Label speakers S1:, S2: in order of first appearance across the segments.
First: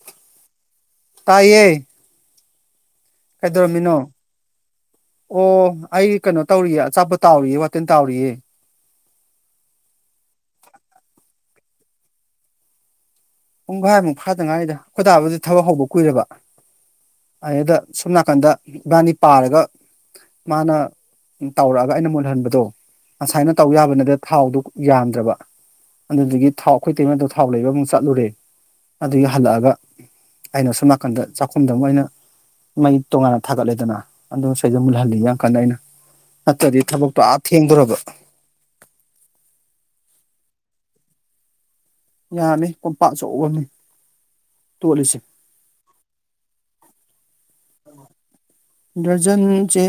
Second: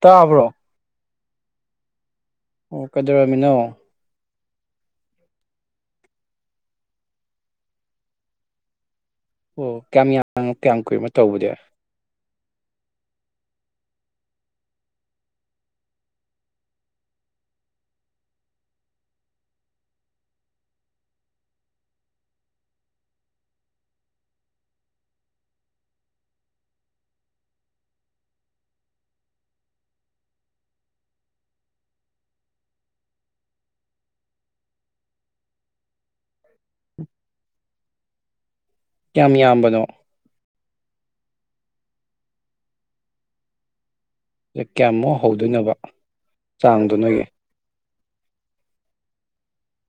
S1: ꯇꯥꯕ꯭ꯔꯣ
S2: ꯇꯥꯏꯌꯦ
S1: ꯑꯣ ꯀꯩꯗꯧꯔꯝ___
S2: ꯀꯩꯗꯧꯔꯝꯃꯤꯅꯣ ꯑꯣ ꯑꯩ ꯀꯩꯅꯣ ꯇꯧꯔꯤꯌꯦ ꯑꯆꯥꯄꯣꯠ ꯇꯥꯎꯔꯤꯌꯦ ꯋꯥꯇꯤꯜ ꯇꯥꯎꯔꯤꯌꯦ꯫
S1: ꯑꯣ ꯀꯌꯥꯝ ꯌꯥꯝ ꯀꯌꯥꯝ ꯀꯨꯏꯔꯅꯣ ꯇꯧꯕꯗꯤ?
S2: ꯄꯨꯡꯒꯥꯏꯃꯨꯛ ꯐꯥꯗ ꯉꯥꯏꯔꯤꯗ ꯈꯣꯏꯗꯥꯕꯨꯗꯤ ꯊꯕꯛ ꯍꯧꯕ ꯀꯨꯏꯔꯕ꯫ ꯑꯗꯩꯗ ꯁꯣꯝ ꯅꯥꯀꯟꯗ ꯏꯕꯥꯅꯤ ꯄꯥꯔꯒ ꯃꯥꯅ ꯇꯧꯔꯛꯑꯒ ꯑꯩꯅ ꯃꯨꯟꯍꯟꯕꯗꯣ ꯉꯁꯥꯏꯅ ꯇꯧ ꯌꯥꯕꯅꯤꯗ ꯊꯥꯎꯗꯨ ꯌꯥꯝꯗ꯭ꯔꯕ꯫ ꯑꯗꯨꯗꯨꯒꯤ ꯊꯥꯎ ꯑꯩꯈꯣꯏ ꯏꯇꯩꯃꯗꯣ ꯊꯥꯎ ꯂꯩꯕ ꯑꯃꯨꯛ ꯆꯠꯂꯨꯔꯦ꯫ ꯑꯗꯨꯒꯤ ꯍꯜꯂꯛꯑꯒ ꯑꯩꯅ ꯁꯣꯝ ꯅꯥꯀꯟꯗ ꯆꯥꯛꯈꯨꯝꯗ ꯑꯃꯨꯛ ꯑꯩꯅ ꯃꯩ ꯇꯣꯉꯥꯟꯅ ꯊꯥꯒꯠꯂꯦꯗꯅ ꯑꯗꯣ ꯁꯩꯗ ꯃꯨꯜꯍꯜꯂꯤ ꯌꯥꯝ ꯀꯟꯅ ꯑꯩꯅ꯫ ꯅꯠꯇ꯭ꯔꯗꯤ ꯊꯕꯛꯇꯣ ꯑꯥ ꯊꯦꯡꯗꯣꯔꯕ꯫
S1: ꯀꯌꯥꯝ ꯌꯥꯝꯕꯅꯣ?
S2: ꯌꯥꯝꯃꯤ ꯀꯣꯝꯄꯥꯛ ꯑꯆꯧꯕ ꯑꯃꯅꯤ꯫
S1: ꯀ
S2: ꯇꯣꯠꯂꯤꯁꯦ
S1: ꯀꯌꯥꯃꯨꯛ ꯍꯧꯗꯣꯏꯅꯣꯕ ꯆꯥꯡꯗꯣ ꯅꯣꯏꯒꯤ
S2: ꯗꯔꯖꯟ ꯆꯦ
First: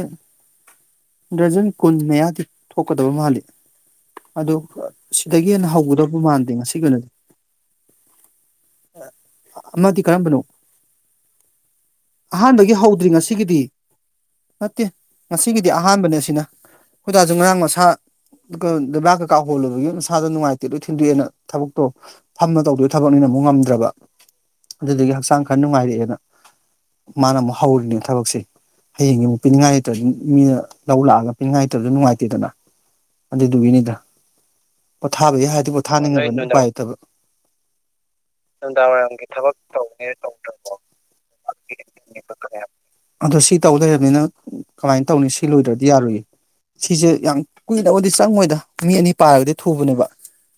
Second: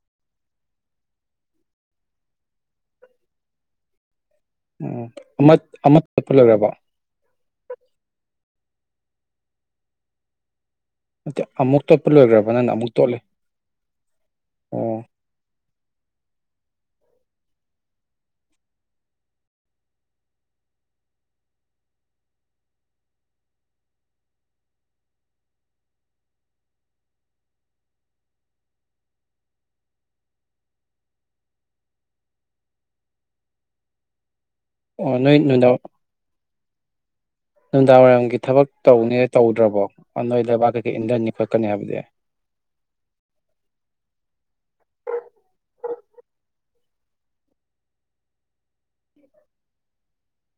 S2: ꯗ꯭ꯔꯖꯟ ꯀꯨꯟ ꯃꯌꯥꯗꯤ ꯊꯣꯛꯀꯗꯕ ꯃꯥꯜꯂꯤ꯫ ꯑꯗꯨ
S1: ꯎꯝ
S2: ꯁꯤꯗꯒꯤ
S1: ꯑꯃ
S2: ꯍꯦꯟꯅ
S1: ꯑꯃ
S2: ꯍꯧꯒꯗꯧꯕ
S1: ꯇꯣꯠꯄ
S2: ꯃꯥꯟꯗꯦ
S1: ꯂꯣꯏꯈ꯭ꯔꯕꯣ
S2: ꯉꯁꯤꯒꯤ ꯑꯣꯏꯅꯗꯤ꯫ ꯑ ꯑꯃꯗꯤ ꯀꯔꯝꯕꯅꯣ?
S1: ꯅꯠꯇꯦ ꯑꯃꯨꯛ ꯇꯣꯠꯄ ꯂꯣꯏꯈ꯭ꯔꯕ ꯅꯪꯅ
S2: ꯑꯍꯥꯟꯕꯒꯤ
S1: ꯑꯃꯨꯛ
S2: ꯍꯧꯗ꯭ꯔꯤ
S1: ꯇꯣꯠꯂꯤ
S2: ꯉꯁꯤꯒꯤꯗꯤ꯫ ꯅꯠꯇꯦ
S1: ꯑꯣ
S2: ꯉꯁꯤꯒꯤꯗꯤ ꯑꯍꯥꯟꯕꯅꯦ ꯑꯁꯤꯅ ꯈꯪꯏꯗꯥꯖꯨ ꯉꯔꯥꯡ ꯃꯁꯥ ꯂꯩꯕꯥꯛ ꯀꯩꯀꯥ ꯍꯣꯜꯂꯨꯕꯒꯤ ꯃꯁꯥꯗꯣ ꯅꯨꯡꯉꯥꯏꯇꯦ ꯂꯣꯏ ꯊꯤꯟꯗꯣꯛꯑꯦꯅ ꯊꯕꯛꯇꯣ ꯐꯝꯃ ꯇꯧꯗꯣꯏ ꯊꯕꯛꯅꯤꯅ ꯑꯃꯨꯛ ꯉꯝꯗ꯭ꯔꯕ ꯑꯗꯨꯗꯨꯒꯤ ꯍꯛꯆꯥꯡ ꯈꯔ ꯅꯨꯡꯉꯥꯏꯔꯛꯑꯦꯅ꯫ ꯃꯥꯅ ꯑꯃꯨꯛ ꯍꯧꯔꯤꯅꯦ ꯊꯕꯛꯁꯦ꯫ ꯍꯌꯦꯡꯒꯤ ꯑꯃꯨꯛ ꯄꯤꯅꯤꯡꯉꯥꯏ ꯂꯩꯇ꯭ꯔꯥꯗꯤ ꯃꯤꯅ ꯂꯧ ꯂꯥꯛꯑꯒ ꯄꯤꯅꯤꯡꯉꯥꯏ ꯂꯩꯇ꯭ꯔꯥꯗꯤ ꯅꯨꯡꯉꯥꯏꯇꯦꯗꯅ꯫ ꯑꯗꯨꯗꯨꯒꯤꯅꯤꯗ
S1: ꯑꯣ ꯅꯣꯏ
S2: ꯄꯣꯊꯥꯕꯒꯤ ꯍꯥꯏꯔꯗꯤ
S1: ꯅꯨꯡꯗꯥꯡ
S2: ꯄꯣꯊꯥꯅꯤꯡꯉꯕꯅꯤ ꯎꯄꯥꯏ ꯂꯩꯇꯕ
S1: ꯅꯨꯡꯗꯥꯡ ꯋꯥꯏꯔꯝꯒꯤ ꯊꯕꯛ ꯇꯧꯅꯤ ꯇꯧꯗ꯭ꯔꯕꯣ ꯅꯣꯏ ꯂꯩꯕꯥꯛ ꯀꯩꯀꯩ ꯏꯟꯙꯅꯤ ꯈꯣꯠꯀꯅꯤ ꯍꯥꯏꯕꯗꯤ꯫
S2: [unintelligible] ꯑꯗꯣ ꯁꯤ ꯇꯧ ꯂꯩꯔꯝꯅꯤꯅ ꯀꯃꯥꯏꯅ ꯇꯧꯅꯤ ꯁꯤ ꯂꯣꯏꯗ꯭ꯔꯗꯤ ꯌꯥꯔꯣꯏꯌꯦ꯫ ꯁꯤꯁꯦ ꯌꯥꯝ ꯀꯨꯏꯅꯕꯕꯨꯗꯤ ꯆꯪꯉꯣꯏꯗ ꯃꯤ ꯑꯅꯤ ꯄꯥꯔꯒꯗꯤ ꯊꯨꯕꯅꯦꯕ꯫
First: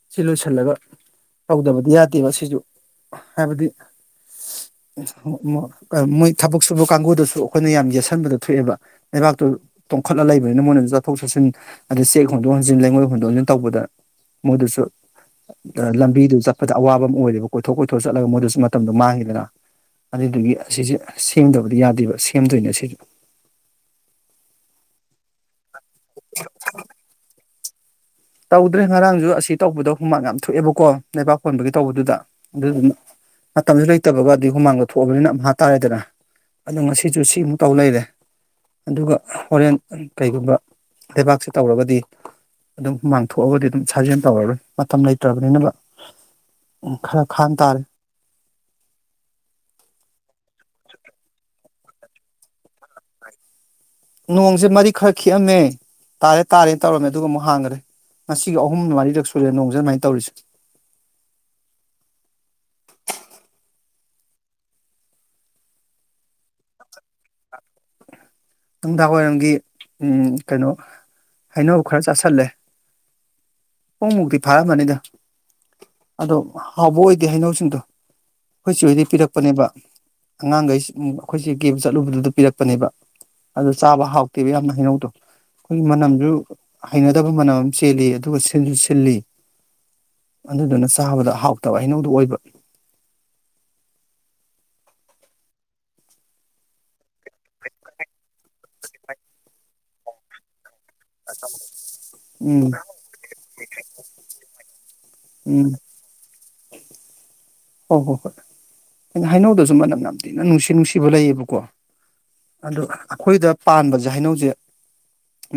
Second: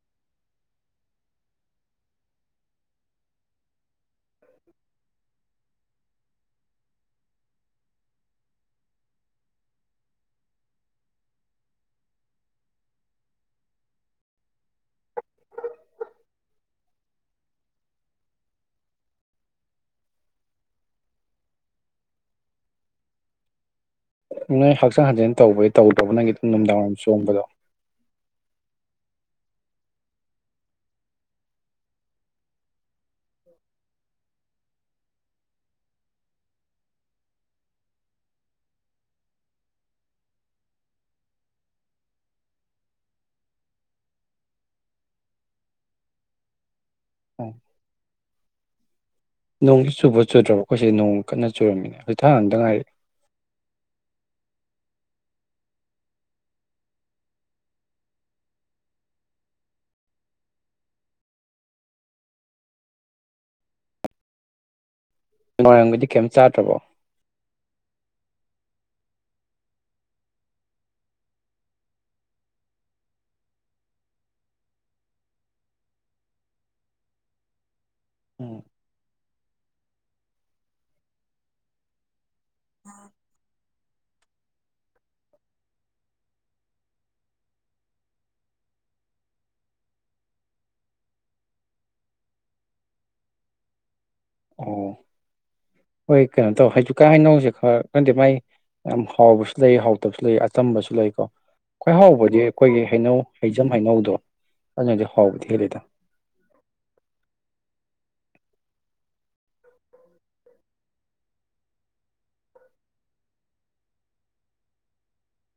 S2: ꯁꯤ ꯂꯣꯏꯁꯤꯜꯂꯒ ꯇꯧꯗꯕꯗꯤ ꯌꯥꯗꯦꯕ ꯁꯤꯁꯨ ꯍꯥꯏꯕꯗꯤ ꯃꯣꯏ ꯊꯕꯛ ꯁꯨꯕ ꯀꯥꯡꯒꯨꯗꯨꯁꯨ ꯑꯩꯈꯣꯏꯅ ꯌꯥꯝ ꯌꯦꯠꯁꯤꯟꯕꯗꯣ ꯊꯣꯛꯑꯦꯕ ꯂꯩꯕꯥꯛꯇꯨ ꯇꯣꯡꯈꯠꯂ ꯂꯩꯕꯅꯤꯅ ꯃꯣꯏꯅꯁꯨ ꯆꯠꯊꯣꯛ ꯆꯠꯁꯤꯟ ꯑꯗꯨ ꯆꯦꯛ ꯍꯣꯟꯗꯣꯛ ꯍꯣꯟꯖꯤꯟ ꯂꯩꯉꯣꯏ ꯍꯣꯟꯗꯣꯛ ꯍꯣꯟꯖꯤꯟ ꯇꯧꯕꯗ ꯃꯣꯏꯗꯁꯨ ꯑ ꯂꯝꯕꯤꯗꯨ ꯆꯠꯄꯗ ꯑꯋꯥꯕ ꯑꯃ ꯑꯣꯏꯔꯦꯕ ꯀꯣꯏꯊꯣꯛ ꯀꯣꯏꯊꯣꯛ ꯆꯠꯂꯒ ꯃꯣꯏꯗꯁꯨ ꯃꯇꯝꯗꯣ ꯃꯥꯡꯉꯤꯗꯅ꯫ ꯑꯗꯨꯏꯗꯨꯒꯤ ꯑꯁꯤꯁꯦ ꯁꯦꯝꯗꯕꯗꯤ ꯌꯥꯗꯦꯕ ꯁꯦꯝꯗꯣꯏꯅꯦ ꯑꯁꯤ
S1: ꯅꯣꯏ ꯍꯛꯆꯥꯡ ꯁꯥꯖꯦꯟ ꯇꯧꯕꯩ ꯇꯧꯗ꯭ꯔꯕꯣ ꯅꯪꯒꯤ ꯅꯨꯡꯗꯥꯡꯋꯥꯏꯔꯝ ꯆꯣꯡꯕꯗꯣ
S2: ꯇꯧꯗ꯭ꯔꯦ ꯉꯔꯥꯡꯁꯨ ꯑꯁꯤ ꯇꯧꯕꯗꯣ ꯍꯨꯃꯥꯡ ꯌꯥꯝ ꯊꯣꯛꯑꯦꯕꯀꯣ ꯂꯩꯕꯥꯛ ꯍꯣꯟꯕꯒꯤ ꯇꯧꯕꯗꯨꯗ ꯑꯗꯨꯗꯨꯅ ꯃꯇꯝꯁꯨ ꯂꯩꯇꯕꯒ ꯑꯗꯩ ꯍꯨꯃꯥꯡꯗꯣ ꯊꯣꯛꯑꯕꯅꯤꯅ ꯑꯝꯍꯥ ꯇꯥꯔꯦꯗꯅ ꯑꯗꯣ ꯉꯁꯤꯁꯨ ꯁꯤ ꯑꯃꯨꯛ ꯇꯧ ꯂꯩꯔꯦ ꯑꯗꯨꯒ ꯍꯣꯔꯦꯟ ꯀꯩꯒꯨꯝꯕ ꯂꯩꯕꯥꯛꯁꯦ ꯇꯧꯔꯒꯗꯤ ꯑꯗꯨꯝ ꯍꯨꯃꯥꯡ ꯊꯣꯛꯑꯒꯗꯤ ꯑꯗꯨꯝ ꯁꯥꯖꯦꯜ ꯇꯧꯔꯔꯣꯏ ꯃꯇꯝ ꯂꯩꯇ꯭ꯔꯕꯅꯤꯅ ꯎꯝ ꯈꯔ
S1: ꯑꯣ
S2: ꯈꯥꯡ ꯇꯥꯔꯦ
S1: ꯅꯣꯡꯗꯤ ꯆꯨꯕ ꯆꯨꯗ꯭ꯔꯕꯣ ꯑꯈꯣꯏꯁꯤ ꯅꯣꯡ ꯀꯟꯅ ꯆꯨꯔꯝꯃꯤꯅꯤ ꯍꯧꯖꯤꯛꯇ ꯍꯥꯡꯗ ꯉꯥꯏꯔꯤ
S2: ꯅꯣꯡꯁꯦ ꯃꯔꯤꯛ ꯈꯔ ꯈꯤꯛꯑꯝꯃꯦ ꯇꯥꯔꯦ ꯇꯥꯔꯦꯅ ꯇꯧꯔꯝꯃꯦ ꯑꯗꯨꯒ ꯑꯃꯨꯛ ꯍꯥꯡꯈ꯭ꯔꯦ ꯉꯁꯤꯒꯤ ꯑꯍꯨꯝ ꯃꯔꯤꯔꯛ ꯁꯨꯔꯦ ꯅꯣꯡꯖꯦ ꯑꯗꯨꯃꯥꯏꯅ ꯇꯧꯔꯤꯁꯦ
S1: ꯅꯨꯡꯗꯥꯡꯋꯥꯏꯔꯝꯒꯤꯗꯤ ꯀꯩꯝ ꯆꯥꯗ꯭ꯔꯕꯣ
S2: ꯅꯨꯡꯗꯥꯡꯋꯥꯏꯔꯝꯒꯤ ꯎꯝ ꯀꯩꯅꯣ ꯍꯩꯅꯧ ꯈꯔ ꯆꯥꯥꯁꯜꯂꯦ ꯄꯨꯡꯃꯨꯛꯇꯤ ꯐꯥꯔꯝꯃꯅꯤꯗ ꯑꯗꯣ ꯍꯥꯎꯕ ꯑꯣꯏꯗꯦ ꯍꯩꯅꯧꯁꯤꯡꯗꯣ
S1: ꯎꯝ
S2: ꯏꯆꯦ ꯍꯣꯏꯗꯩ ꯄꯤꯔꯛꯄꯅꯦꯕ ꯑꯉꯥꯡꯈꯩ ꯑꯩꯈꯣꯏꯆꯦ ꯀꯦꯕ ꯆꯠꯂꯨꯕꯗꯨꯗ ꯄꯤꯔꯛꯄꯅꯦꯕ ꯑꯗꯨ ꯆꯥꯕ ꯍꯥꯎꯇꯦꯕ ꯌꯥꯝꯅ ꯍꯩꯅꯧꯗꯣ ꯃꯅꯝꯁꯨ ꯍꯩꯅꯗꯕ ꯃꯅꯝ ꯑꯃ ꯆꯦꯜꯂꯤꯌꯦ ꯑꯗꯨꯒ ꯁꯤ ꯁꯤꯟꯁꯨ ꯁꯤꯜꯂꯤ ꯑꯗꯨꯗꯨꯅ ꯆꯥꯕꯗ ꯍꯥꯎꯇꯕ ꯍꯩꯅꯧꯗꯨ ꯑꯣꯏꯕ
S1: ꯑꯣ ꯍꯣꯏ ꯀꯩꯅꯣ ꯇꯧ ꯍꯧꯖꯤꯀꯥꯟ ꯍꯩꯅꯧꯁꯦ ꯈꯔ ꯈꯪꯗꯦ ꯃꯥꯏ ꯌꯥꯝ ꯍꯥꯎꯕꯁꯨ ꯂꯩ ꯍꯥꯎꯇꯕꯁꯨ ꯂꯩ ꯑꯆꯝꯕꯁꯨ ꯂꯩꯀꯣ ꯈꯋ꯭ꯥꯏ ꯍꯥꯎꯕꯗꯤ
S2: ꯎꯝ
S1: ꯑꯩꯈꯣꯏꯒꯤ ꯍꯩꯅꯧ ꯍꯩꯖꯝ ꯍꯩꯅꯧꯗꯣ ꯑꯗꯨꯅꯗꯤ ꯍꯥꯎꯕꯗꯤ
S2: ꯎꯝ
S1: ꯍꯦꯜꯂꯤꯗ
S2: [inaudible] ꯍꯣꯏ ꯍꯣꯏ ꯍꯣꯏ ꯍꯩꯅꯧꯗꯁꯨ ꯃꯅꯝ ꯌꯥꯝ ꯊꯤꯅ ꯅꯨꯡꯁꯤ ꯅꯨꯡꯁꯤꯕ ꯂꯩꯌꯦꯕꯀꯣ ꯑꯗꯨ ꯑꯩꯈꯣꯏꯗ ꯄꯥꯟꯕꯁꯦ ꯍꯩꯅꯧꯁꯦ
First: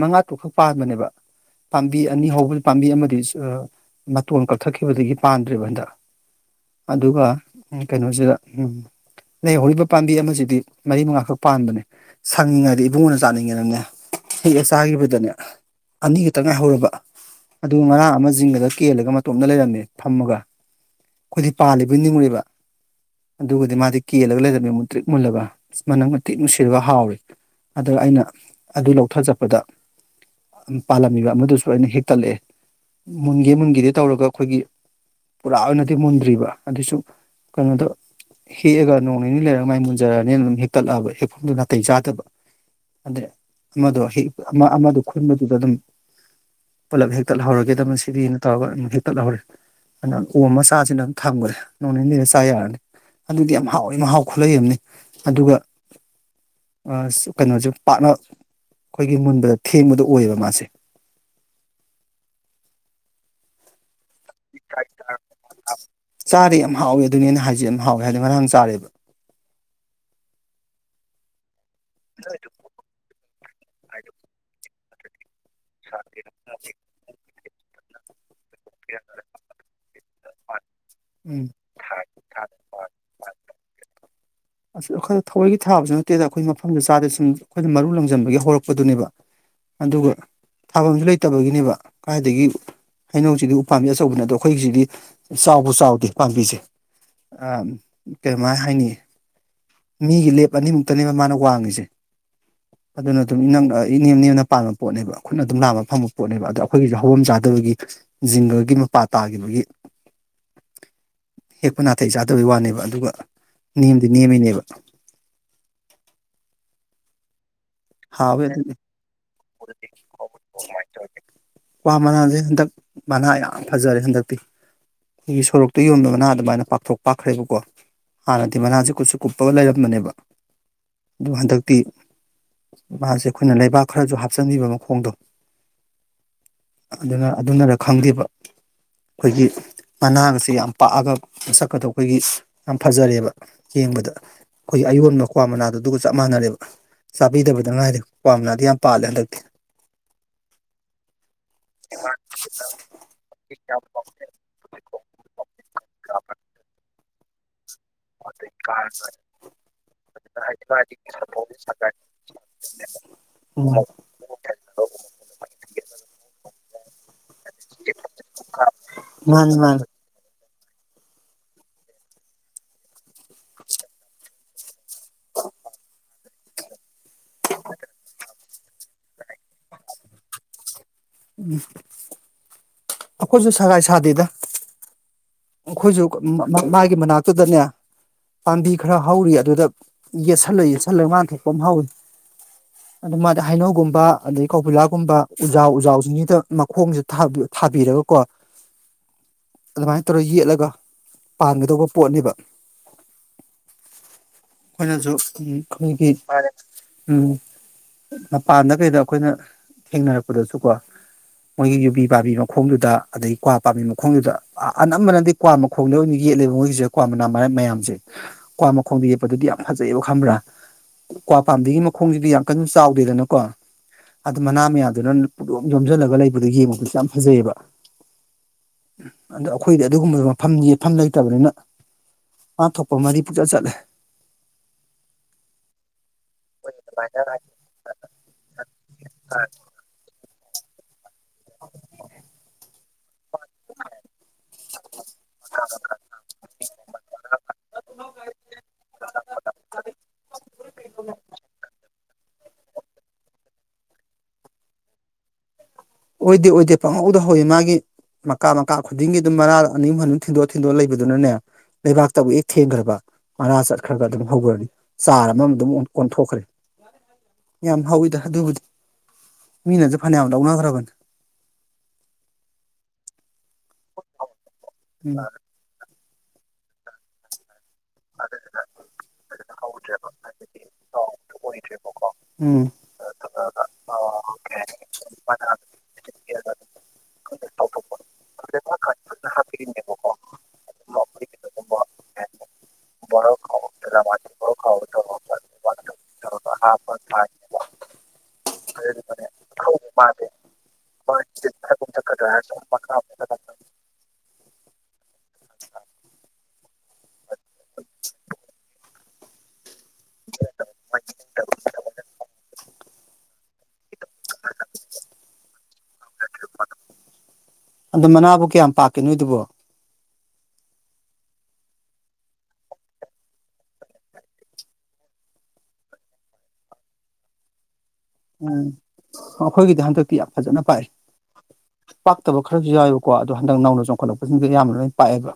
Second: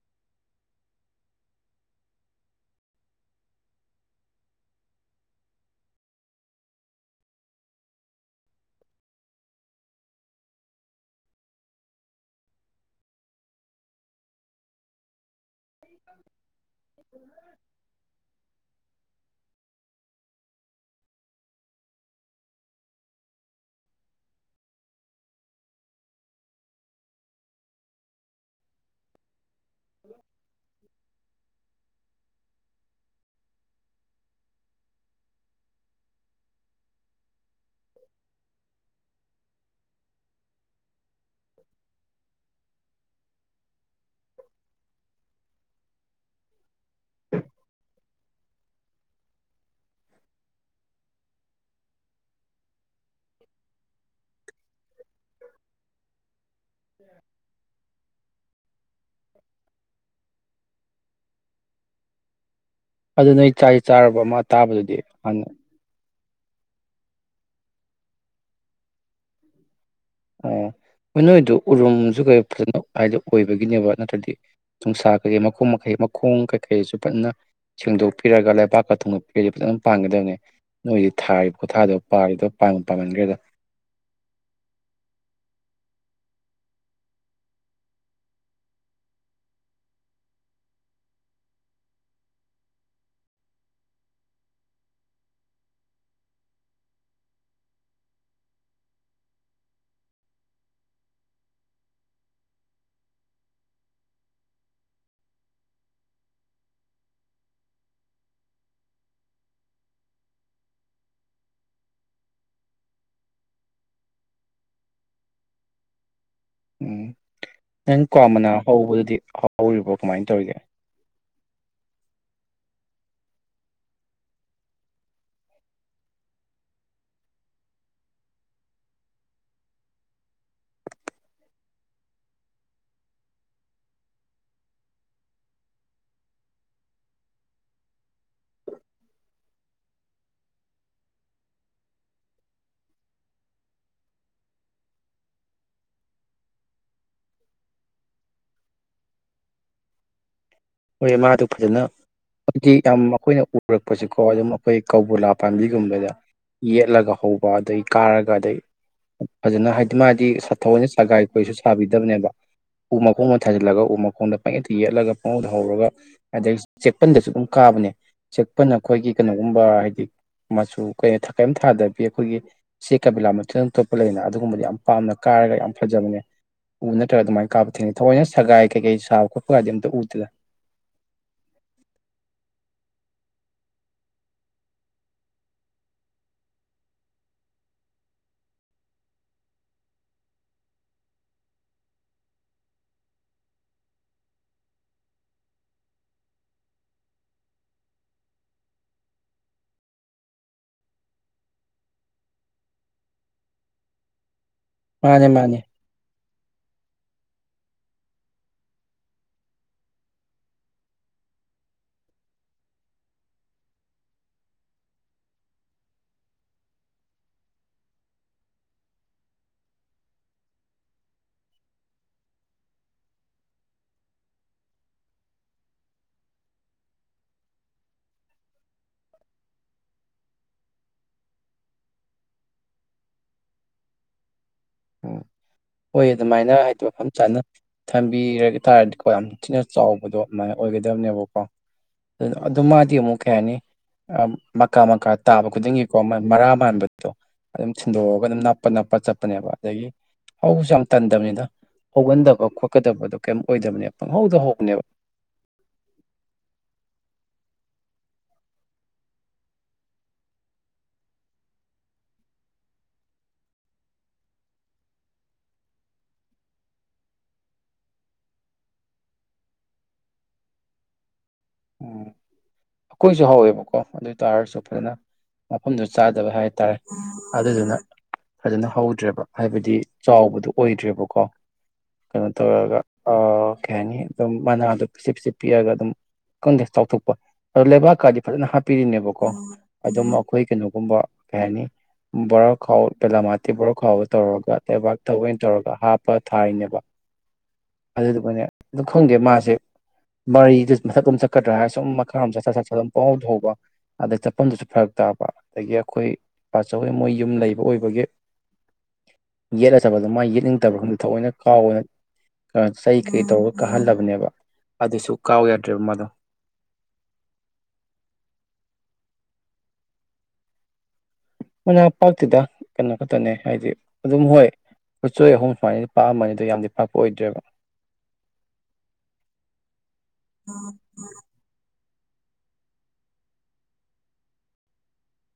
S2: ꯃꯉꯥ ꯇꯔꯨꯛꯈꯛ ꯄꯥꯟꯕꯅꯦꯕ ꯄꯥꯝꯕꯤ ꯑꯅꯤ ꯍꯧꯕꯗ ꯄꯥꯝꯕꯤ ꯑꯃꯗꯤ ꯑ ꯃꯇꯣꯟ ꯀꯛꯊꯛꯈꯤꯕꯗꯒꯤ ꯄꯥꯟꯗ꯭ꯔꯦꯕ ꯍꯟꯗꯛ ꯑꯗꯨꯒ ꯀꯩꯅꯣꯁꯤꯗ ꯎꯝ ꯂꯩꯍꯧꯔꯤꯕ ꯄꯥꯝꯕꯤ ꯑꯃꯁꯤꯗꯤ ꯃꯔꯤ ꯃꯉꯥꯈꯛ ꯄꯥꯟꯕꯅꯦ ꯁꯪꯅꯤꯡꯉꯥꯏꯗ ꯏꯕꯨꯡꯉꯣꯅ ꯆꯥꯅꯤꯡꯉꯦꯅꯅꯦ ꯍꯦꯛꯑ ꯆꯥꯒꯤꯕꯗꯅꯦ ꯑꯅꯤ ꯈꯛꯇꯪ ꯉꯥꯏꯍꯧꯔꯕ ꯑꯗꯨꯒ ꯉꯔꯥꯡ ꯑꯃ ꯖꯤꯡꯒꯗ ꯀꯦꯜꯂꯒ ꯃꯇꯣꯝꯇ ꯂꯩꯔꯝꯃꯦ ꯐꯝꯃꯒ ꯑꯩꯈꯣꯏꯗꯤ ꯄꯥꯜꯂꯤꯕꯣꯏ ꯅꯤꯡꯉꯨꯔꯤꯕ ꯑꯗꯨꯒꯗꯤ ꯃꯥꯗꯤ ꯀꯦꯜꯂꯒ ꯂꯩꯔꯝꯃꯦ ꯃꯨꯟꯇ꯭ꯔꯤꯛ ꯃꯨꯜꯂꯒ ꯃꯅꯝꯒ ꯊꯤ ꯅꯨꯡꯁꯤꯔꯒ ꯍꯥꯎꯔꯦ ꯑꯗ ꯑꯩꯅ ꯑꯗꯨ ꯂꯧꯊ ꯆꯠꯄꯗ ꯄꯥꯜꯂꯝꯃꯤꯕ ꯑꯃꯗꯨꯁꯨ ꯑꯩꯅ ꯍꯦꯛꯇꯠꯂꯛꯑꯦ ꯃꯨꯟꯒꯦ ꯃꯨꯟꯒꯦꯗꯤ ꯇꯧꯔꯒ ꯑꯩꯈꯣꯏꯒꯤ ꯄꯨꯔꯥ ꯑꯣꯏꯅꯗꯤ ꯃꯨꯟꯗ꯭ꯔꯤꯕ ꯑꯗꯨꯁꯨ ꯀꯩꯅꯣꯗꯣ ꯍꯦꯛꯑꯒ ꯅꯣꯡꯅꯤꯅꯤ ꯂꯩꯔꯒ ꯃꯥꯏ ꯃꯨꯖꯔꯛꯑꯅꯦꯅ ꯑꯗꯨꯝ ꯍꯦꯛꯇꯠꯂꯛꯑꯕ ꯍꯦꯛꯐꯝꯗꯨ ꯅꯥꯇꯩ ꯆꯥꯗꯕ ꯑꯗꯩ ꯑꯃꯗꯣ ꯍꯦꯛ ꯑꯃ ꯑꯃꯗꯣ ꯈꯨꯟꯕꯗꯨꯗ ꯑꯗꯨꯝ ꯄꯨꯜꯂꯞ ꯍꯦꯛꯇꯠꯍꯧꯔꯒꯦꯗꯕ ꯃꯁꯤꯗꯤꯅ ꯇꯧꯔꯒ ꯑꯗꯨꯝ ꯍꯦꯛꯇꯠꯍꯧꯔꯦ ꯑꯗꯨꯅ ꯑꯣꯝꯃꯥ ꯆꯥꯁꯤꯅ ꯊꯝꯈ꯭ꯔꯦ ꯅꯣꯡꯅꯤꯅꯤꯗ ꯆꯥ ꯌꯥꯔꯅꯤ ꯑꯗꯨꯗꯤ ꯌꯥꯝ ꯍꯥꯎꯋꯤ ꯃꯍꯥꯎ ꯈꯨꯂꯩꯑꯃꯅꯤ ꯑꯗꯨꯒ ꯀꯩꯅꯣꯁꯦ ꯄꯥꯛꯅ ꯑꯩꯈꯣꯏꯒꯤ ꯃꯨꯟꯕꯗ ꯊꯦꯡꯕꯗꯣ ꯑꯣꯏꯌꯦꯕ ꯃꯥꯁꯦ
S1: ꯑꯗꯨ ꯅꯣꯏ ꯆꯥꯗꯤ ꯆꯥꯔꯕ ꯑꯃ ꯇꯥꯕꯗꯨꯗꯤ ꯍꯥꯟꯅ
S2: ꯆꯥꯔꯦ ꯌꯥꯝ ꯍꯥꯎꯋꯦ ꯑꯗꯨꯅꯦ ꯑꯩꯅ ꯍꯥꯏꯁꯦ ꯌꯥꯝ ꯍꯥꯎꯋꯦ ꯍꯥꯏꯗꯤ ꯉꯔꯥꯡ ꯆꯥꯔꯦ
S1: ꯑꯥ ꯅꯣꯏꯗꯨ ꯎꯔꯨꯝꯁꯨ ꯀꯩ ꯐꯖꯅ ꯍꯥꯏꯗ ꯑꯣꯏꯕꯒꯤꯅꯦꯕ ꯅꯠꯇ꯭ꯔꯗꯤ ꯅꯨꯡꯁꯥ ꯀꯩꯀꯩ ꯃꯈꯣꯡ ꯃꯈꯩ ꯃꯈꯣꯡ ꯀꯩ ꯀꯩꯁꯨ ꯐꯖꯅ ꯁꯦꯡꯗꯣꯛꯄꯤꯔꯒ ꯂꯩꯄꯥꯛꯥꯛꯀ ꯊꯣꯡꯒꯠꯄꯤꯔꯗꯤ ꯐꯖꯅ ꯄꯥꯟꯒꯗꯕꯅꯤ ꯅꯣꯏꯗꯤ
S2: ꯎꯝ
S1: ꯊꯥꯔꯤ ꯈꯨꯊꯥꯗꯨ ꯄꯥꯜꯂꯤꯗꯣ ꯄꯥꯟꯕꯨ ꯄꯥꯟꯃꯟꯒ꯭ꯔꯦꯗ
S2: ꯑꯁ ꯑꯩꯈꯣꯏꯅ ꯊꯧꯋꯥꯏꯒꯤ ꯊꯥꯕꯁꯨ ꯅꯠꯇꯦꯗ ꯑꯩꯈꯣꯏ ꯃꯐꯝꯗ ꯆꯥꯗꯦ ꯁꯨꯝ ꯑꯩꯈꯣꯏꯅ ꯃꯔꯨ ꯂꯪꯖꯟꯕꯒꯤ ꯍꯧꯔꯛꯄꯗꯨꯅꯦꯕ ꯑꯗꯨꯒ ꯊꯥꯐꯝꯁꯨ ꯂꯩꯇꯕꯒꯤꯅꯦꯕ ꯀꯥꯏꯗꯒꯤ ꯍꯩꯅꯧꯁꯤꯗꯤ ꯎꯄꯥꯝꯕꯤ ꯑꯆꯧꯕꯅꯤ ꯑꯗꯣ ꯑꯩꯈꯣꯏꯁꯤꯗꯤ ꯆꯥꯎꯕꯨ ꯆꯥꯎꯗꯦ ꯄꯥꯝꯕꯤꯁꯦ ꯑꯥ ꯀꯩꯃꯥꯏꯟ ꯍꯥꯏꯅꯤ ꯃꯤꯒꯤ ꯂꯦꯞ ꯑꯅꯤꯃꯨꯛꯇꯅꯦꯕ ꯃꯥꯅ ꯋꯥꯡꯉꯤꯁꯤ ꯑꯗꯨꯅ ꯑꯗꯨꯝ ꯏ ꯅꯪꯅ ꯏꯅꯤꯌꯝ ꯅꯅꯤꯌꯝꯅ ꯑꯗꯨꯅ ꯑꯗꯨꯝ ꯏꯅꯦꯝ ꯅꯦꯝꯕ ꯄꯥꯟꯕ ꯄꯣꯠꯅꯦꯕ ꯈꯨꯠꯅ ꯑꯗꯨꯝ ꯂꯥꯝꯕ ꯐꯪꯕ ꯄꯣꯠꯅꯦꯕ ꯑꯗꯣ ꯑꯩꯈꯣꯏꯒꯤꯁꯤ ꯍꯧꯚꯝ ꯆꯥꯗꯕꯒꯤ ꯖꯤꯡꯒꯔꯒꯤ ꯃꯄꯥ ꯇꯥꯈꯤꯕꯒꯤ ꯍꯦꯛꯄ ꯅꯥꯇꯩꯩ ꯆꯥꯗꯕꯩ ꯋꯥꯅꯦꯕ ꯑꯗꯨꯒ ꯅꯦꯝꯗꯤ ꯅꯦꯝꯃꯤꯅꯦꯕ
S1: ꯎꯝ ꯅꯪ ꯀ꯭ꯋꯥ
S2: ꯍꯥꯎꯋꯦ
S1: ꯃꯅꯥ
S2: ꯑꯗꯨꯗꯤ
S1: ꯍꯧꯕꯗꯨꯗꯤ ꯍꯧꯔꯤꯕꯣ ꯀꯃꯥꯏꯟ ꯇꯧꯔꯤꯒꯦ
S2: ꯀ꯭ꯋꯥ ꯃꯅꯥꯁꯦ ꯍꯟꯗꯛ ꯃꯅꯥ ꯌꯥꯝ ꯐꯥꯖꯔꯦ ꯍꯟꯗꯛꯇꯤ ꯑꯩꯈꯣꯏꯒꯤ ꯁꯣꯔꯣꯛꯇ ꯌꯦꯡꯉꯨꯗꯅ ꯑꯗꯨꯃꯥꯏꯅ ꯄꯥꯛꯊꯣꯛ ꯄꯥꯛꯈ꯭ꯔꯦꯕꯀꯣ ꯍꯥꯟꯅꯗꯤ ꯃꯅꯥꯁꯦ ꯀꯨꯁꯨꯞ ꯀꯨꯞꯄꯒ ꯂꯩꯔꯝꯕꯅꯦꯕ ꯑꯗꯨ ꯍꯟꯗꯛꯇꯤ ꯃꯥꯁꯦ ꯑꯩꯈꯣꯏꯅ ꯂꯩꯕꯥꯛ ꯈꯔꯁꯨ ꯍꯥꯞꯆꯤꯟꯕꯤꯕ ꯃꯈꯣꯡꯗꯣ ꯑꯗꯨꯅ ꯑꯗꯨꯅꯔ ꯈꯜꯂꯤꯕ ꯑꯩꯈꯣꯏꯒꯤ ꯃꯅꯥꯒꯁꯦ ꯌꯥꯝ ꯄꯥꯛꯑꯒ ꯃꯁꯛꯀꯗꯨ ꯑꯩꯈꯣꯏꯒꯤ ꯌꯥꯝ ꯐꯥꯖꯔꯦꯕ ꯌꯦꯡꯕꯗ ꯑꯩꯈꯣꯏꯒꯤ ꯑꯌꯣꯟꯕ ꯀ꯭ꯋꯥ ꯃꯅꯥꯗꯨ ꯑꯗꯨꯒ ꯆꯞ ꯃꯥꯟꯅꯔꯦ ꯆꯥꯕꯤꯗꯕꯗ ꯉꯥꯏꯔꯦ ꯀ꯭ꯋꯥ ꯃꯅꯥꯗꯤ ꯌꯥꯝ ꯄꯥꯜꯂꯦ ꯍꯟꯗꯛꯇꯤ
S1: ꯍꯣꯏꯌꯦ ꯃꯥꯗꯤ ꯐꯖꯅ ꯍꯥꯏꯗꯤ ꯌꯥꯝ ꯑꯩꯈꯣꯏꯅ ꯎꯔꯛꯄꯁꯤꯀꯣ ꯑꯗꯨꯝ ꯑꯩꯈꯣꯏ ꯀꯧꯕꯤꯂꯥ ꯄꯥꯝꯕꯤꯒꯨꯝꯕꯗ ꯌꯦꯠꯂꯒ ꯍꯧ ꯀꯣ ꯑꯗꯩ ꯀꯥꯔꯒ ꯑꯗꯩ ꯐꯖꯅ ꯍꯥꯏꯗꯤ ꯃꯥꯗꯤ ꯁꯥ ꯊꯧꯑꯣꯏꯅ ꯁꯒꯥꯏ ꯀꯩꯁꯨ ꯁꯥꯕꯤꯗꯝꯅꯦꯕ ꯎ ꯃꯈꯣꯡꯗ ꯊꯥꯖꯤꯜꯂꯒ
S2: ꯎꯝ
S1: ꯎ ꯃꯈꯣꯡꯗ ꯄꯪꯌꯦꯠꯇ ꯌꯦꯠꯂꯒ ꯄꯪꯍꯧꯗ ꯍꯧꯔꯒ ꯑꯗꯩ ꯆꯦꯛꯄꯟꯗꯁꯨ ꯑꯗꯨꯝ ꯀꯥꯕꯅꯤ ꯆꯦꯛꯄꯟ ꯑꯩꯈꯣꯏꯒꯤ
S2: ꯃꯥꯅꯤ
S1: ꯀꯩꯅꯣꯒꯨꯝꯕ
S2: ꯃꯥꯅꯤ
S1: ꯍꯥꯏꯗꯤ ꯃꯆꯨ ꯀꯩꯅꯣ ꯀꯤꯝ ꯊꯥꯗꯕꯤ ꯑꯩꯈꯣꯏꯒꯤ ꯆꯦꯛꯀ ꯕꯤꯂꯥꯟꯄꯥꯇꯤꯒ ꯇꯣꯞꯄ ꯂꯩꯅ ꯑꯗꯨꯒꯨꯝꯕꯗ ꯌꯥꯝ ꯄꯥꯝꯅ ꯀꯥꯔꯒ ꯌꯥꯝ ꯐꯖꯕꯅꯦ ꯎ ꯅꯠꯇ꯭ꯔꯒ ꯑꯗꯨꯃꯥꯏꯟ ꯀꯥꯕ ꯊꯦꯡꯅꯩ ꯊꯧꯑꯣꯏꯅ ꯁꯒꯥꯏ ꯀꯩꯀꯩ ꯁꯥꯕ ꯈꯣꯠꯄꯒꯗꯤ ꯑꯝꯇ ꯎꯗꯦꯗ
S2: ꯎꯝ ꯑꯩꯈꯣꯏꯁꯨ ꯁꯒꯥꯏ ꯁꯥꯗꯦꯗ ꯑꯩꯈꯣꯏꯁꯨ ꯃꯥꯒꯤ ꯃꯅꯥꯛꯇꯨꯗꯅꯦ ꯄꯥꯝꯕꯤ ꯈꯔ ꯍꯧꯔꯤ ꯑꯗꯨꯗ ꯌꯦꯠꯁꯜꯂ ꯌꯦꯠꯁꯜꯂ ꯃꯥꯟ ꯊꯣꯛꯄ ꯑꯝ ꯍꯧꯏ ꯑꯗꯥ ꯃꯥꯗꯤ ꯍꯩꯅꯧꯒꯨꯝꯕ ꯑꯗꯩ ꯀꯧꯕꯤꯂꯥꯒꯨꯝꯕ ꯎꯖꯥꯎ ꯎꯖꯥꯎꯁꯤꯡꯁꯤꯗ ꯃꯈꯣꯡꯁꯦ ꯊꯥꯕꯤꯔꯒꯀꯣ ꯑꯗꯨꯃꯥꯥꯏꯟ ꯇꯧꯔꯒ ꯌꯦꯠꯂꯒ ꯄꯥꯟꯒꯗꯧꯕ ꯄꯣꯠꯅꯦꯕ ꯑꯩꯈꯣꯏꯅꯁꯨ
S1: ꯃꯥꯅꯦ
S2: ꯎꯝ
S1: ꯃꯥꯅꯦ
S2: ꯑꯣꯏꯒꯤ, ꯄꯥꯏꯔꯦ ꯎꯝ ꯃꯄꯥꯟꯗ ꯀꯩꯗ ꯑꯩꯈꯣꯏꯅ ꯊꯦꯡꯅꯔꯛꯄꯗꯁꯨ ꯀꯣ ꯃꯣꯏꯒꯤ ꯌꯨꯕꯤ ꯄꯥꯝꯕꯤ ꯃꯈꯣꯡꯗꯨꯗ ꯑꯗꯩ ꯀ꯭ꯋꯥ ꯄꯥꯝꯕꯤ ꯃꯈꯣꯡꯗꯨꯗ ꯑꯅꯝꯕꯅꯗꯤ ꯀ꯭ꯋꯥ ꯃꯈꯣꯡꯗ ꯑꯣꯏꯅ ꯌꯦꯠꯂꯦꯕ ꯃꯣꯏꯒꯤꯁꯤ ꯀ꯭ꯋꯥ ꯃꯅꯥ ꯃꯌꯥꯝꯁꯦ ꯀ꯭ꯋꯥ ꯃꯈꯣꯡꯗ ꯌꯦꯛꯄꯗꯨꯗꯤ ꯌꯥꯝ ꯐꯖꯩꯌꯦꯕ ꯈꯪꯕ꯭ꯔꯥ ꯀ꯭ꯋꯥ ꯄꯥꯝꯕꯤꯒꯤ ꯃꯈꯣꯡꯁꯤꯗꯤ ꯌꯥꯝ ꯀꯟꯅ ꯆꯥꯎꯗꯦꯗꯅꯀꯣ ꯑꯗꯨ ꯃꯅꯥ ꯃꯌꯥꯝꯗꯨꯅ ꯄꯨꯌꯣꯝ ꯌꯣꯝꯖꯤꯜꯂꯒ ꯂꯩꯕꯗꯨ ꯌꯦꯡꯕꯗꯨꯁꯨ ꯌꯥꯝ ꯐꯖꯩꯌꯦꯕ ꯑꯗꯣ ꯑꯩꯈꯣꯏꯗꯤ ꯑꯗꯨꯒꯨꯝꯕ ꯃꯐꯝ ꯌꯦꯠꯕꯝ ꯂꯩꯇꯕꯅꯤꯅ ꯃꯥꯟ ꯊꯣꯛꯄ ꯃꯥꯔꯤ ꯄꯨꯆꯠ ꯆꯠꯂꯦ
S1: ꯎꯝ ꯍꯣꯏ ꯑꯗꯨꯃꯥꯏꯅ ꯍꯥꯏꯗꯤ ꯃꯐꯝ ꯆꯥꯅ ꯊꯝꯕꯤꯔ ꯇꯥꯔꯗꯤꯀꯣ ꯌꯥꯝꯊꯤꯅ ꯆꯥꯎꯕꯗꯣ ꯑꯗꯨꯃꯥꯏꯟ ꯑꯣꯏꯒꯗꯧꯅꯦꯕꯀꯣ ꯑꯗꯨ ꯃꯥꯗꯤ ꯑꯃꯨꯛ ꯀꯩ ꯍꯥꯏꯅꯤ ꯑ ꯃꯀꯥ ꯃꯀꯥ ꯇꯥꯕ ꯈꯨꯗꯤꯡꯒꯤꯀꯣ ꯃꯔꯥ ꯃꯥꯟꯕꯗꯣ꯫ ꯑꯗꯨꯝ ꯁꯤꯟꯗꯣꯛꯑꯒ ꯑꯗꯨꯝ ꯅꯞꯄ ꯅꯞꯄ ꯆꯠꯄꯅꯦꯕ ꯑꯗꯒꯤ ꯍꯧꯕꯁꯨ ꯌꯥꯝ ꯇꯟꯗꯕꯅꯤꯗ ꯍꯧꯒꯟꯗꯕ ꯈꯣꯠꯀꯗꯕꯗꯣ ꯀꯩꯝ ꯑꯣꯏꯗꯕꯅꯦ ꯄꯪꯍꯧꯗꯣ ꯍꯧꯕꯅꯦꯕ꯫
S2: ꯑꯣꯏꯗꯦ ꯑꯣꯏꯗꯦ ꯄꯪꯍꯧꯗ ꯍꯧꯋꯤ ꯃꯥꯒꯤ꯫ ꯃꯀꯥ ꯃꯀꯥ ꯈꯨꯗꯤꯡꯒꯤ ꯑꯗꯨꯝ ꯃꯔꯥ ꯑꯅꯤ ꯑꯍꯨꯝ ꯑꯅꯤꯍꯨꯝ ꯊꯤꯟꯗꯣꯛ ꯊꯤꯟꯗꯣꯛꯑ ꯂꯩꯕꯗꯨꯅꯅꯦ꯫ ꯂꯩꯕꯥꯛꯇꯕꯨ ꯍꯦꯛ ꯊꯦꯡꯒꯔ꯭ꯕ꯫ ꯃꯔꯥ ꯆꯠꯈ꯭ꯔꯒ ꯑꯗꯨꯝ ꯍꯧꯒꯔ꯭ꯅꯤ ꯆꯥꯔ ꯑꯃꯃꯝ ꯑꯗꯨꯝ ꯑꯣꯟꯊꯣꯛꯈ꯭ꯔꯦ꯫ ꯌꯥꯝ ꯍꯧꯋꯤꯗ ꯑꯗꯨꯕꯨꯗꯤ ꯃꯤꯅꯖꯨ ꯐꯅꯌꯥꯝ ꯂꯧꯅꯈ꯭ꯔꯕꯅꯤ꯫
S1: ꯑꯣ ꯑꯩꯈꯣꯏꯖꯨ ꯍꯧꯋꯦꯕꯀꯣ ꯑꯗꯨ ꯑꯣꯏꯇꯥꯔꯁꯨ ꯐꯖꯅ
S2: ꯎ [unintelligible]
S1: ꯃꯐꯝꯗꯨ ꯆꯥꯗꯕ ꯍꯥꯏꯇꯥꯔꯦ ꯑꯗꯨꯗꯨꯅ ꯐꯖꯅ ꯍꯧꯗ꯭ꯔꯦꯕ ꯍꯥꯏꯕꯗꯤ ꯆꯥꯎꯕꯗꯨ ꯑꯣꯏꯗ꯭ꯔꯦꯕꯀꯣ ꯀꯩꯅꯣ
S2: ꯎꯝ
S1: ꯇꯧꯔꯒ ꯑ ꯀꯩ ꯍꯥꯏꯅꯤ ꯑꯗꯨꯝ ꯃꯅꯥꯗꯣ ꯄꯁꯤ ꯄꯤꯁꯤ ꯄꯤꯑꯒ ꯑꯗꯨꯝ꯫ ꯈꯪꯗꯦ ꯆꯥꯎꯊꯣꯛꯄ ꯑꯗꯣ ꯂꯩꯕꯥꯛꯀꯗꯤ ꯐꯖꯅ ꯍꯥꯞꯄꯤꯔꯤꯅꯦꯕꯀꯣ꯫ ꯑꯗꯨꯝ ꯑꯈꯣꯏ ꯀꯩꯅꯣꯒꯨꯝꯕ ꯀꯩ ꯍꯥꯏꯅꯤ꯫ ꯕꯣꯔꯥ ꯈꯥꯎ ꯄꯦꯂꯥꯃꯥꯇꯤ ꯕꯣꯔꯥ ꯈꯥꯎꯗꯣ ꯇꯧꯔꯒ ꯂꯩꯕꯥꯛ ꯊꯧꯑꯣꯏ ꯇꯧꯔꯒ ꯍꯥꯞ ꯂꯨꯄꯥ ꯊꯥꯔꯤꯅꯦꯕ ꯑꯗꯨꯗꯨꯒꯅꯦ ꯑꯗꯨ ꯈꯪꯗꯦ ꯃꯥꯁꯦ ꯃꯔꯩꯗ ꯃꯊꯛꯇꯨꯝ ꯆꯠꯀꯗ꯭ꯔꯥ ꯍꯥꯏꯔ ꯁꯨꯝ ꯃꯈꯥ ꯔꯣꯝ ꯆꯠꯊ ꯆꯠꯊ ꯗꯨꯝ ꯄꯍꯧꯗ ꯍꯧꯕ꯫ ꯑꯗ ꯆꯠꯐꯝꯗꯁꯨ ꯐꯔꯛ ꯇꯥꯕ ꯗꯒꯤ ꯑꯈꯣꯏ ꯄꯥꯆꯧꯍꯣꯏ ꯃꯣꯏ ꯌꯨꯝ ꯂꯩꯕ ꯑꯣꯏꯕꯒꯤ꯫ ꯌꯦꯠꯂ ꯆꯠꯕꯗꯣ ꯃꯥꯏ ꯌꯦꯠꯅꯤꯡꯇꯕꯔ꯭ ꯈꯪꯗꯦ ꯊꯑꯣꯏꯅ ꯀꯥꯎꯋꯦ ꯆꯩ ꯀꯩꯀꯩ ꯇꯧꯔꯒ ꯀꯥꯍꯜꯂꯕꯅꯦꯕ꯫ ꯑꯗꯨꯁꯨ ꯀꯥꯎ ꯌꯥꯗ꯭ꯔꯦꯕ ꯃꯥꯗꯣ꯫
S2: ꯑꯗꯨ ꯃꯅꯥꯕꯨ ꯀꯌꯥꯝ ꯄꯥꯛꯀꯦ ꯅꯣꯏꯗꯨꯕꯨ꯫
S1: ꯝꯅꯥ ꯄꯥꯛꯇꯦꯗ ꯀꯩꯅꯣ ꯈꯠꯇꯅꯦ ꯍꯥꯏꯗꯤ ꯑꯗꯨꯝ ꯍꯣꯏ꯫ ꯈꯨꯠꯆꯣꯏ ꯑꯍꯨꯝ ꯁꯨꯃꯥꯏꯅꯗꯤ ꯄꯥꯛꯑꯝꯕꯃꯅꯤ ꯗꯣ ꯌꯥꯝꯗꯤ ꯄꯥꯛꯄ ꯑꯣꯏꯗ꯭ꯔꯦꯕ꯫
S2: ꯎꯝ ꯑ ꯈꯣꯏꯒꯤꯗꯤ ꯍꯟꯗꯛꯇꯤ ꯌꯥꯝ ꯐꯖꯅ ꯄꯥꯛꯏ ꯫ ꯄꯥꯛꯇꯕ ꯈꯔꯖꯨ ꯌꯥꯎꯋꯦꯕꯀꯣ ꯑꯗꯣ ꯍꯟꯗꯛ ꯅꯧꯅ ꯆꯣꯡꯈꯠꯂꯛꯄꯁꯤꯡꯖꯦ ꯑꯌꯥꯝꯅ ꯂꯣꯏꯅ ꯄꯥꯛꯑꯦꯕ꯫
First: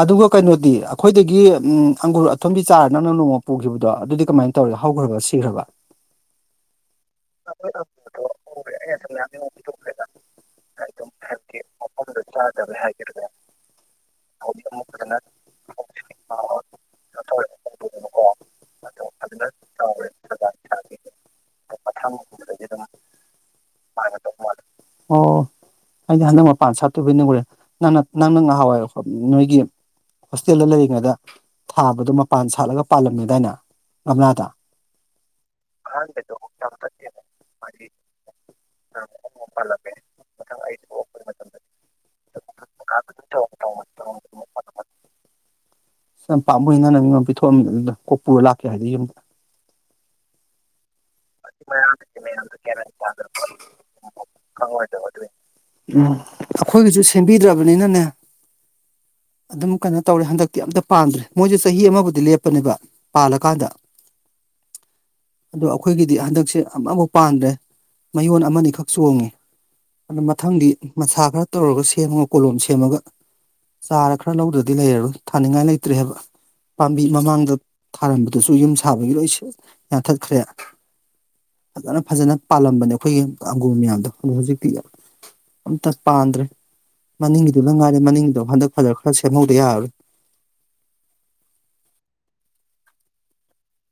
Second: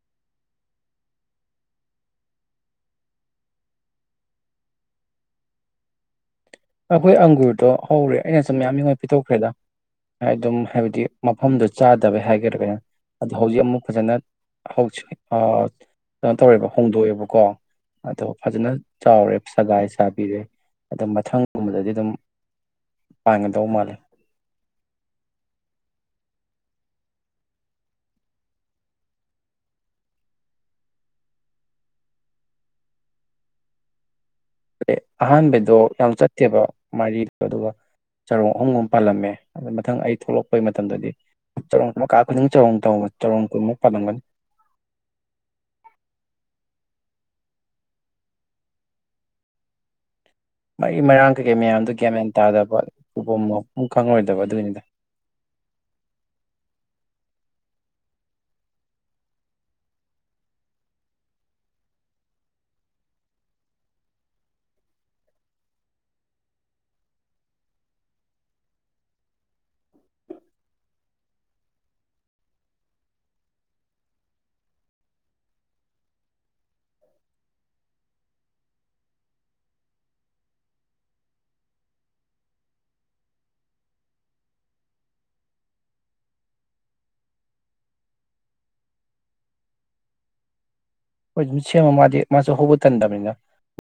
S2: ꯑꯗꯨꯒ ꯀꯩꯅꯣꯗꯤ ꯑꯈꯣꯏꯗꯒꯤ ꯎꯝ ꯑꯪꯒꯨꯔ ꯑꯊꯨꯝꯕꯤ ꯆꯥꯔ ꯅꯪꯅ ꯅꯣꯡꯃ ꯄꯨꯈꯤꯕꯗꯣ ꯑꯗꯨꯗꯤ ꯀꯃꯥꯏꯟ ꯇꯧꯔꯦ ꯍꯧꯈ꯭ꯔꯕ ꯁꯤꯈ꯭ꯔꯕ꯫
S1: ꯑꯩꯈꯣꯏ ꯑꯪꯒꯨꯔꯗꯣ ꯍꯧꯔꯦ ꯑꯩꯅꯁꯨ ꯃꯌꯥꯝ ꯃꯤꯉꯣꯟ ꯄꯤꯊꯣꯛꯈ꯭ꯔꯦꯗ꯫ ꯍꯥꯏ ꯑꯗꯨꯝ ꯍꯥꯏꯕꯗꯤ ꯃꯐꯝꯗꯨ ꯆꯥꯗꯕꯩ ꯍꯥꯏꯒꯦꯔꯥ ꯀꯩꯅꯣ ꯑꯗ ꯍꯧꯖꯤꯛ ꯑꯃꯨꯛ ꯐꯖꯅ ꯍꯧꯖꯤ ꯑꯥ ꯀꯩꯅꯣ ꯇꯧꯔꯦꯕ ꯍꯣꯡꯗꯣꯛꯑꯦꯕꯀꯣ꯫ ꯑꯗꯣ ꯐꯖꯅ ꯆꯥꯎꯔꯦ ꯁꯒꯥꯏ ꯁꯥꯕꯤꯔꯦ ꯑꯗꯣ ꯃꯊꯪ ꯃꯥꯜꯂꯦ
S2: [unintelligible] ꯑꯣ ꯑꯩꯗꯤ ꯍꯟꯗꯛ ꯃꯄꯥꯟ ꯁꯥꯠꯇꯣꯕꯣꯏ ꯅꯤꯡꯉꯨꯔꯦ ꯅꯪꯅ ꯅꯪꯅ ꯉꯍꯥꯋꯥꯏ ꯅꯣꯏꯒꯤ꯫ ꯍꯣꯁꯇꯦꯜꯗ ꯂꯩꯔꯤꯉꯩꯗ ꯊꯥꯕꯗꯣ ꯃꯄꯥꯟ ꯁꯥꯠꯂꯒ ꯄꯥꯜꯂꯝꯃꯦꯗꯥꯏꯅ ꯒꯝꯂꯥꯗ꯫
S1: ꯑꯍꯥꯟꯕꯩꯗꯣ ꯌꯥꯝ ꯆꯠꯇꯦꯕ ꯃꯔꯤꯗꯣ ꯑꯗꯨꯒ ꯆꯔꯣꯡ ꯑꯍꯨꯝꯒꯨꯝ ꯄꯥꯜꯂꯝꯃꯦ ꯑꯗꯨ ꯃꯊꯪ ꯑꯩ ꯊꯣꯛꯂꯛꯄꯩ ꯃꯇꯝꯗꯗꯤ ꯆꯔꯣꯡ ꯃꯀꯥ ꯈꯨꯗꯤꯡꯒꯤ ꯆꯔꯣꯡ ꯆꯔꯣꯡ ꯆꯔꯣꯡ ꯀꯨꯟꯃꯨꯛ ꯄꯥꯜꯂꯝꯒꯅꯤ꯫
S2: ꯁ ꯌꯥꯝ ꯄꯥꯝꯃꯨꯏ ꯅꯪꯅ ꯃꯤꯉꯣꯟ ꯄꯤꯊꯣꯛꯑꯝꯃꯤꯗꯣ ꯑꯗꯨꯗꯣ ꯀꯣꯛ ꯄꯨꯔ ꯂꯥꯛꯀꯦ ꯍꯥꯏꯗꯦ ꯌꯨꯝꯗ꯫
S1: ꯃꯔꯤ ꯃꯔꯥꯡ ꯀꯩꯀꯩ ꯃꯌꯥꯝꯗꯨ ꯒ꯭ꯌꯥꯟ ꯃꯦꯟ ꯇꯥꯗꯕ ꯄꯨꯕꯝ ꯂꯥꯛꯐꯝ ꯈꯪꯪꯉꯔꯣꯏꯗꯕ ꯑꯗꯨꯒꯤꯅꯤꯗ꯫
S2: ꯎꯝ ꯑꯈꯣꯏꯒꯤꯁꯨ ꯁꯦꯝꯕꯤꯗ꯭ꯔꯕꯅꯤꯅꯅꯦ꯫ ꯑꯗꯨꯝ ꯀꯩꯅꯣ ꯇꯧꯔꯦ ꯍꯟꯗꯛꯇꯤ ꯑꯝꯇ ꯄꯥꯟꯗ꯭ꯔꯦ ꯃꯣꯏꯖꯦ ꯆꯍꯤ ꯑꯃꯕꯨꯗꯤ ꯂꯦꯞꯄꯅꯦꯕ ꯄꯥꯜꯂꯀꯥꯟꯗ꯫ ꯑꯗꯣ ꯑꯈꯣꯏꯒꯤꯗꯤ ꯍꯟꯗꯛꯁꯦ ꯑꯃꯕꯨꯛ ꯄꯥꯟꯗ꯭ꯔꯦ꯫ ꯃꯌꯣꯟ ꯑꯃꯅꯤꯈꯛ ꯆꯣꯡꯉꯤ ꯫ ꯑꯗꯨꯗ ꯃꯊꯪꯗꯤ ꯃꯁꯥ ꯈꯔ ꯇꯧꯔꯒ ꯁꯦꯝꯃꯒ ꯀꯣꯂꯣꯝ ꯁꯦꯝꯃꯒ ꯆꯥꯔꯒ ꯈꯔ ꯂꯧꯗ꯭ꯔꯗꯤ ꯂꯩꯔꯔꯣꯢ ꯊꯥꯅꯤꯡꯉꯥꯢ ꯂꯩꯇ꯭ꯔꯦ ꯍꯥꯢꯕ ꯄꯥꯝꯕꯤ ꯃꯃꯥꯡꯗ ꯊꯥꯔꯝꯕꯗꯁꯨ ꯌꯨꯝ ꯁꯥꯕꯒꯤ ꯂꯣꯢ ꯁꯤ ꯌꯥꯟꯊꯠꯈ꯭ꯔꯦ ꯐꯖꯅ ꯐꯖꯅ ꯄꯥꯜꯂꯝꯕꯅꯦ ꯑꯩꯈꯣꯢꯒꯤ ꯑꯪꯒꯨꯔ ꯃꯌꯥꯝꯗꯣ ꯑꯗꯣ ꯍꯧꯖꯤꯛꯇꯤ ꯑꯝꯇ ꯄꯥꯟꯗ꯭ꯔꯦ ꯃꯅꯤꯡꯒꯤꯗꯨꯗ ꯉꯥꯏꯔꯦ ꯃꯅꯤꯡꯒꯤꯗꯣ ꯍꯟꯗꯛ ꯐꯖꯅ ꯈꯔ ꯁꯦꯝꯍꯧꯗ ꯌꯥꯔꯔꯣꯢ
S1: ꯍꯣꯢ ꯁꯦꯝꯃ ꯃꯥꯗꯤ ꯃꯥꯁꯨ ꯍꯧꯕ ꯇꯟꯗꯕꯅꯤꯅ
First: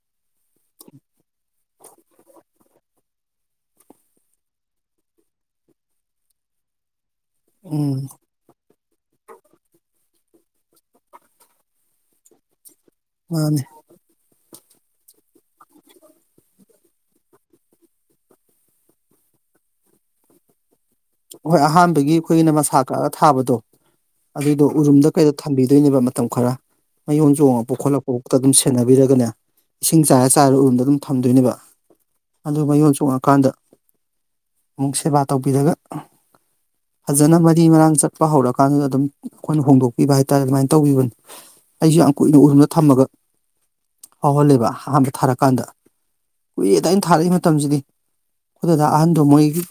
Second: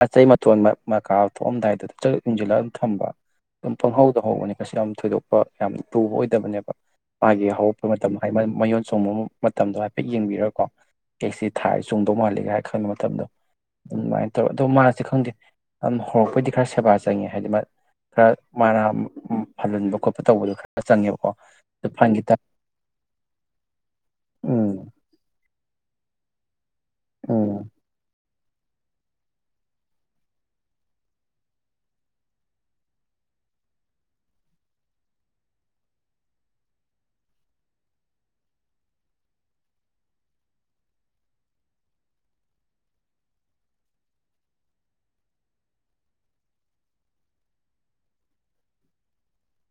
S1: ꯑꯇꯩ ꯃꯇꯣꯟ ꯃ ꯃꯀꯥ ꯊꯣꯛꯑꯝꯗꯥꯢꯗ ꯐꯖꯅ ꯎꯝꯖꯤꯜꯂ ꯊꯝꯕ ꯑꯗꯨꯝ ꯄꯪꯍꯧꯗ ꯍꯧꯕꯅꯤ ꯀꯁꯨ ꯌꯥꯝ ꯊꯣꯢꯗꯣꯛꯄ ꯌꯥꯝ ꯂꯨꯕ ꯑꯣꯢꯗꯕꯅꯦꯕ ꯃꯥꯒꯤ ꯍꯧꯔꯛꯄ
S2: ꯎꯝ
S1: ꯃꯇꯝꯗ ꯍꯥꯢꯕ ꯃꯌꯣꯟ ꯆꯣꯡꯕ ꯃꯇꯝꯗꯣ ꯍꯥꯢꯐꯦꯠ ꯌꯦꯡꯕꯤꯔꯒꯀꯣ ꯀꯦꯛꯁꯤ ꯊꯥꯢꯁ ꯆꯣꯡꯗꯧ ꯃꯥꯜꯂꯤ ꯍꯥꯢ ꯈꯪꯕ ꯃꯇꯝꯗ
S2: ꯃꯅꯦ
S1: ꯑꯗꯨꯃꯥꯢꯅ ꯇꯧꯔ ꯇꯣ ꯃꯥꯁꯦ ꯈꯪꯗꯦ ꯑꯃ ꯍꯧꯔꯛꯄꯩꯗꯤ ꯈꯔ ꯁꯦꯕꯥ ꯆꯪꯉꯦ ꯍꯥꯢꯗꯤ ꯃꯥ ꯈꯔ ꯃꯔꯥ ꯐꯜꯍꯟꯕ ꯈꯣꯠꯄ ꯇꯧꯕꯗꯣ ꯈꯔ ꯆꯪꯉꯦꯕ
S2: ꯍꯣꯢ ꯑꯍꯥꯟꯕꯒꯤ ꯑꯩꯈꯣꯢꯒꯤꯅ ꯃꯁꯥ ꯀꯛꯑꯒ ꯊꯥꯕꯗꯣ ꯑꯗꯨꯢꯗꯣ
S1: ꯎꯝ
S2: ꯎꯔꯨꯝꯗ ꯀꯩꯗ ꯊꯝꯕꯤꯗꯣꯢꯅꯦꯕ ꯃꯇꯝ ꯈꯔ ꯃꯌꯣꯟ
S1: ꯎꯝ
S2: ꯆꯣꯡꯉꯛꯄ ꯈꯣꯠꯂꯛ ꯑꯣꯛꯇ ꯑꯗꯨꯝ ꯁꯦꯟꯅꯕꯤꯔꯒꯅꯦ ꯏꯁꯤꯡ ꯆꯥꯢꯔ ꯆꯥꯢꯔ ꯎꯔꯨꯝꯗ ꯑꯗꯨꯝ ꯊꯝꯗꯣꯢꯅꯦꯕ ꯑꯗꯨ ꯃꯌꯣꯟ ꯆꯣꯡꯉꯀꯥꯟꯗ ꯑꯃꯨꯛ ꯁꯦꯕꯥ ꯇꯧꯕꯤꯔꯒ ꯐꯖꯅꯕꯗꯤ ꯃꯔꯥꯡ ꯆꯠꯄ ꯍꯧꯔꯀꯥꯟꯗꯨꯗ ꯑꯗꯨꯝ ꯑꯩꯈꯣꯢꯅ ꯍꯣꯡꯗꯣꯛꯄꯤꯕ ꯍꯥꯢꯇꯥꯔꯦ ꯑꯗꯨꯃꯥꯢꯅ ꯇꯧꯕꯤꯕꯅꯤ ꯑꯩꯁꯨ ꯌꯥꯝ ꯀꯨꯢꯅ ꯎꯔꯨꯝꯅ ꯊꯝꯃꯒ ꯍꯧꯍꯜꯂꯦꯕ ꯑꯍꯥꯟꯕ ꯊꯥꯔꯛꯀꯥꯟꯗ ꯀꯨꯏꯌꯦꯗ ꯑꯩꯅ ꯊꯥꯔꯛꯏ ꯃꯇꯝꯖꯤꯗꯤ ꯈꯨꯗꯗ ꯑꯍꯟꯗꯣ ꯃꯣꯢꯒꯤ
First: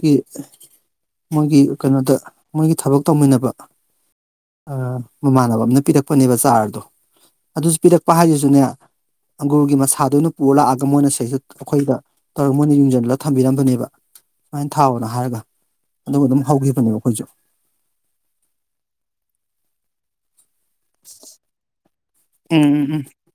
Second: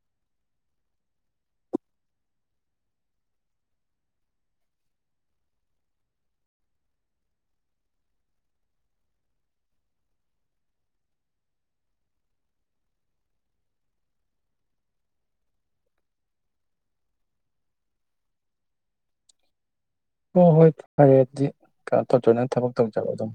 S2: ꯃꯣꯢꯒꯤ ꯀꯩꯅꯣꯗ ꯃꯣꯢꯒꯤ ꯊꯕꯛ ꯇꯧꯃꯤꯟꯅꯕ ꯑ ꯃꯃꯥꯟꯅꯕ ꯑ ꯑꯃꯅ ꯄꯤꯔꯛꯄꯅꯦꯕ ꯆꯥꯔꯗꯣ ꯑꯗꯨꯁꯨ ꯄꯤꯔꯛꯄ ꯍꯥꯢꯁꯤꯁꯨꯅꯦ ꯑꯪꯒꯨꯔꯒꯤ ꯃꯁꯥꯗ ꯑꯣꯢꯅ ꯄꯨꯔ ꯂꯥꯛꯑꯒ ꯃꯣꯢꯅ [unintelligible] ꯑꯩꯈꯣꯢꯗ ꯑ ꯃꯣꯢꯅ ꯌꯨꯡꯖꯜꯂꯒ ꯊꯝꯕꯤꯔꯝꯕꯅꯦꯕ ꯁꯨꯃꯥꯢꯅ ꯊꯥꯎꯑꯣꯅ ꯍꯥꯢꯔꯒ ꯑꯗꯨꯒ ꯑꯗꯨꯝ ꯍꯧꯒꯤꯕꯅꯦꯕ ꯑꯩꯈꯣꯢꯖꯨ
S1: ꯍꯣ ꯍꯣꯢ ꯐꯔꯦ ꯑꯗꯨꯗꯤ ꯀꯩꯅꯣ ꯇꯧꯖꯅꯣ
S2: ꯎꯝ
S1: ꯊꯕꯛ
S2: ꯎꯝ ꯎꯝ
S1: ꯇꯧꯖꯔ ꯑꯗꯨꯝ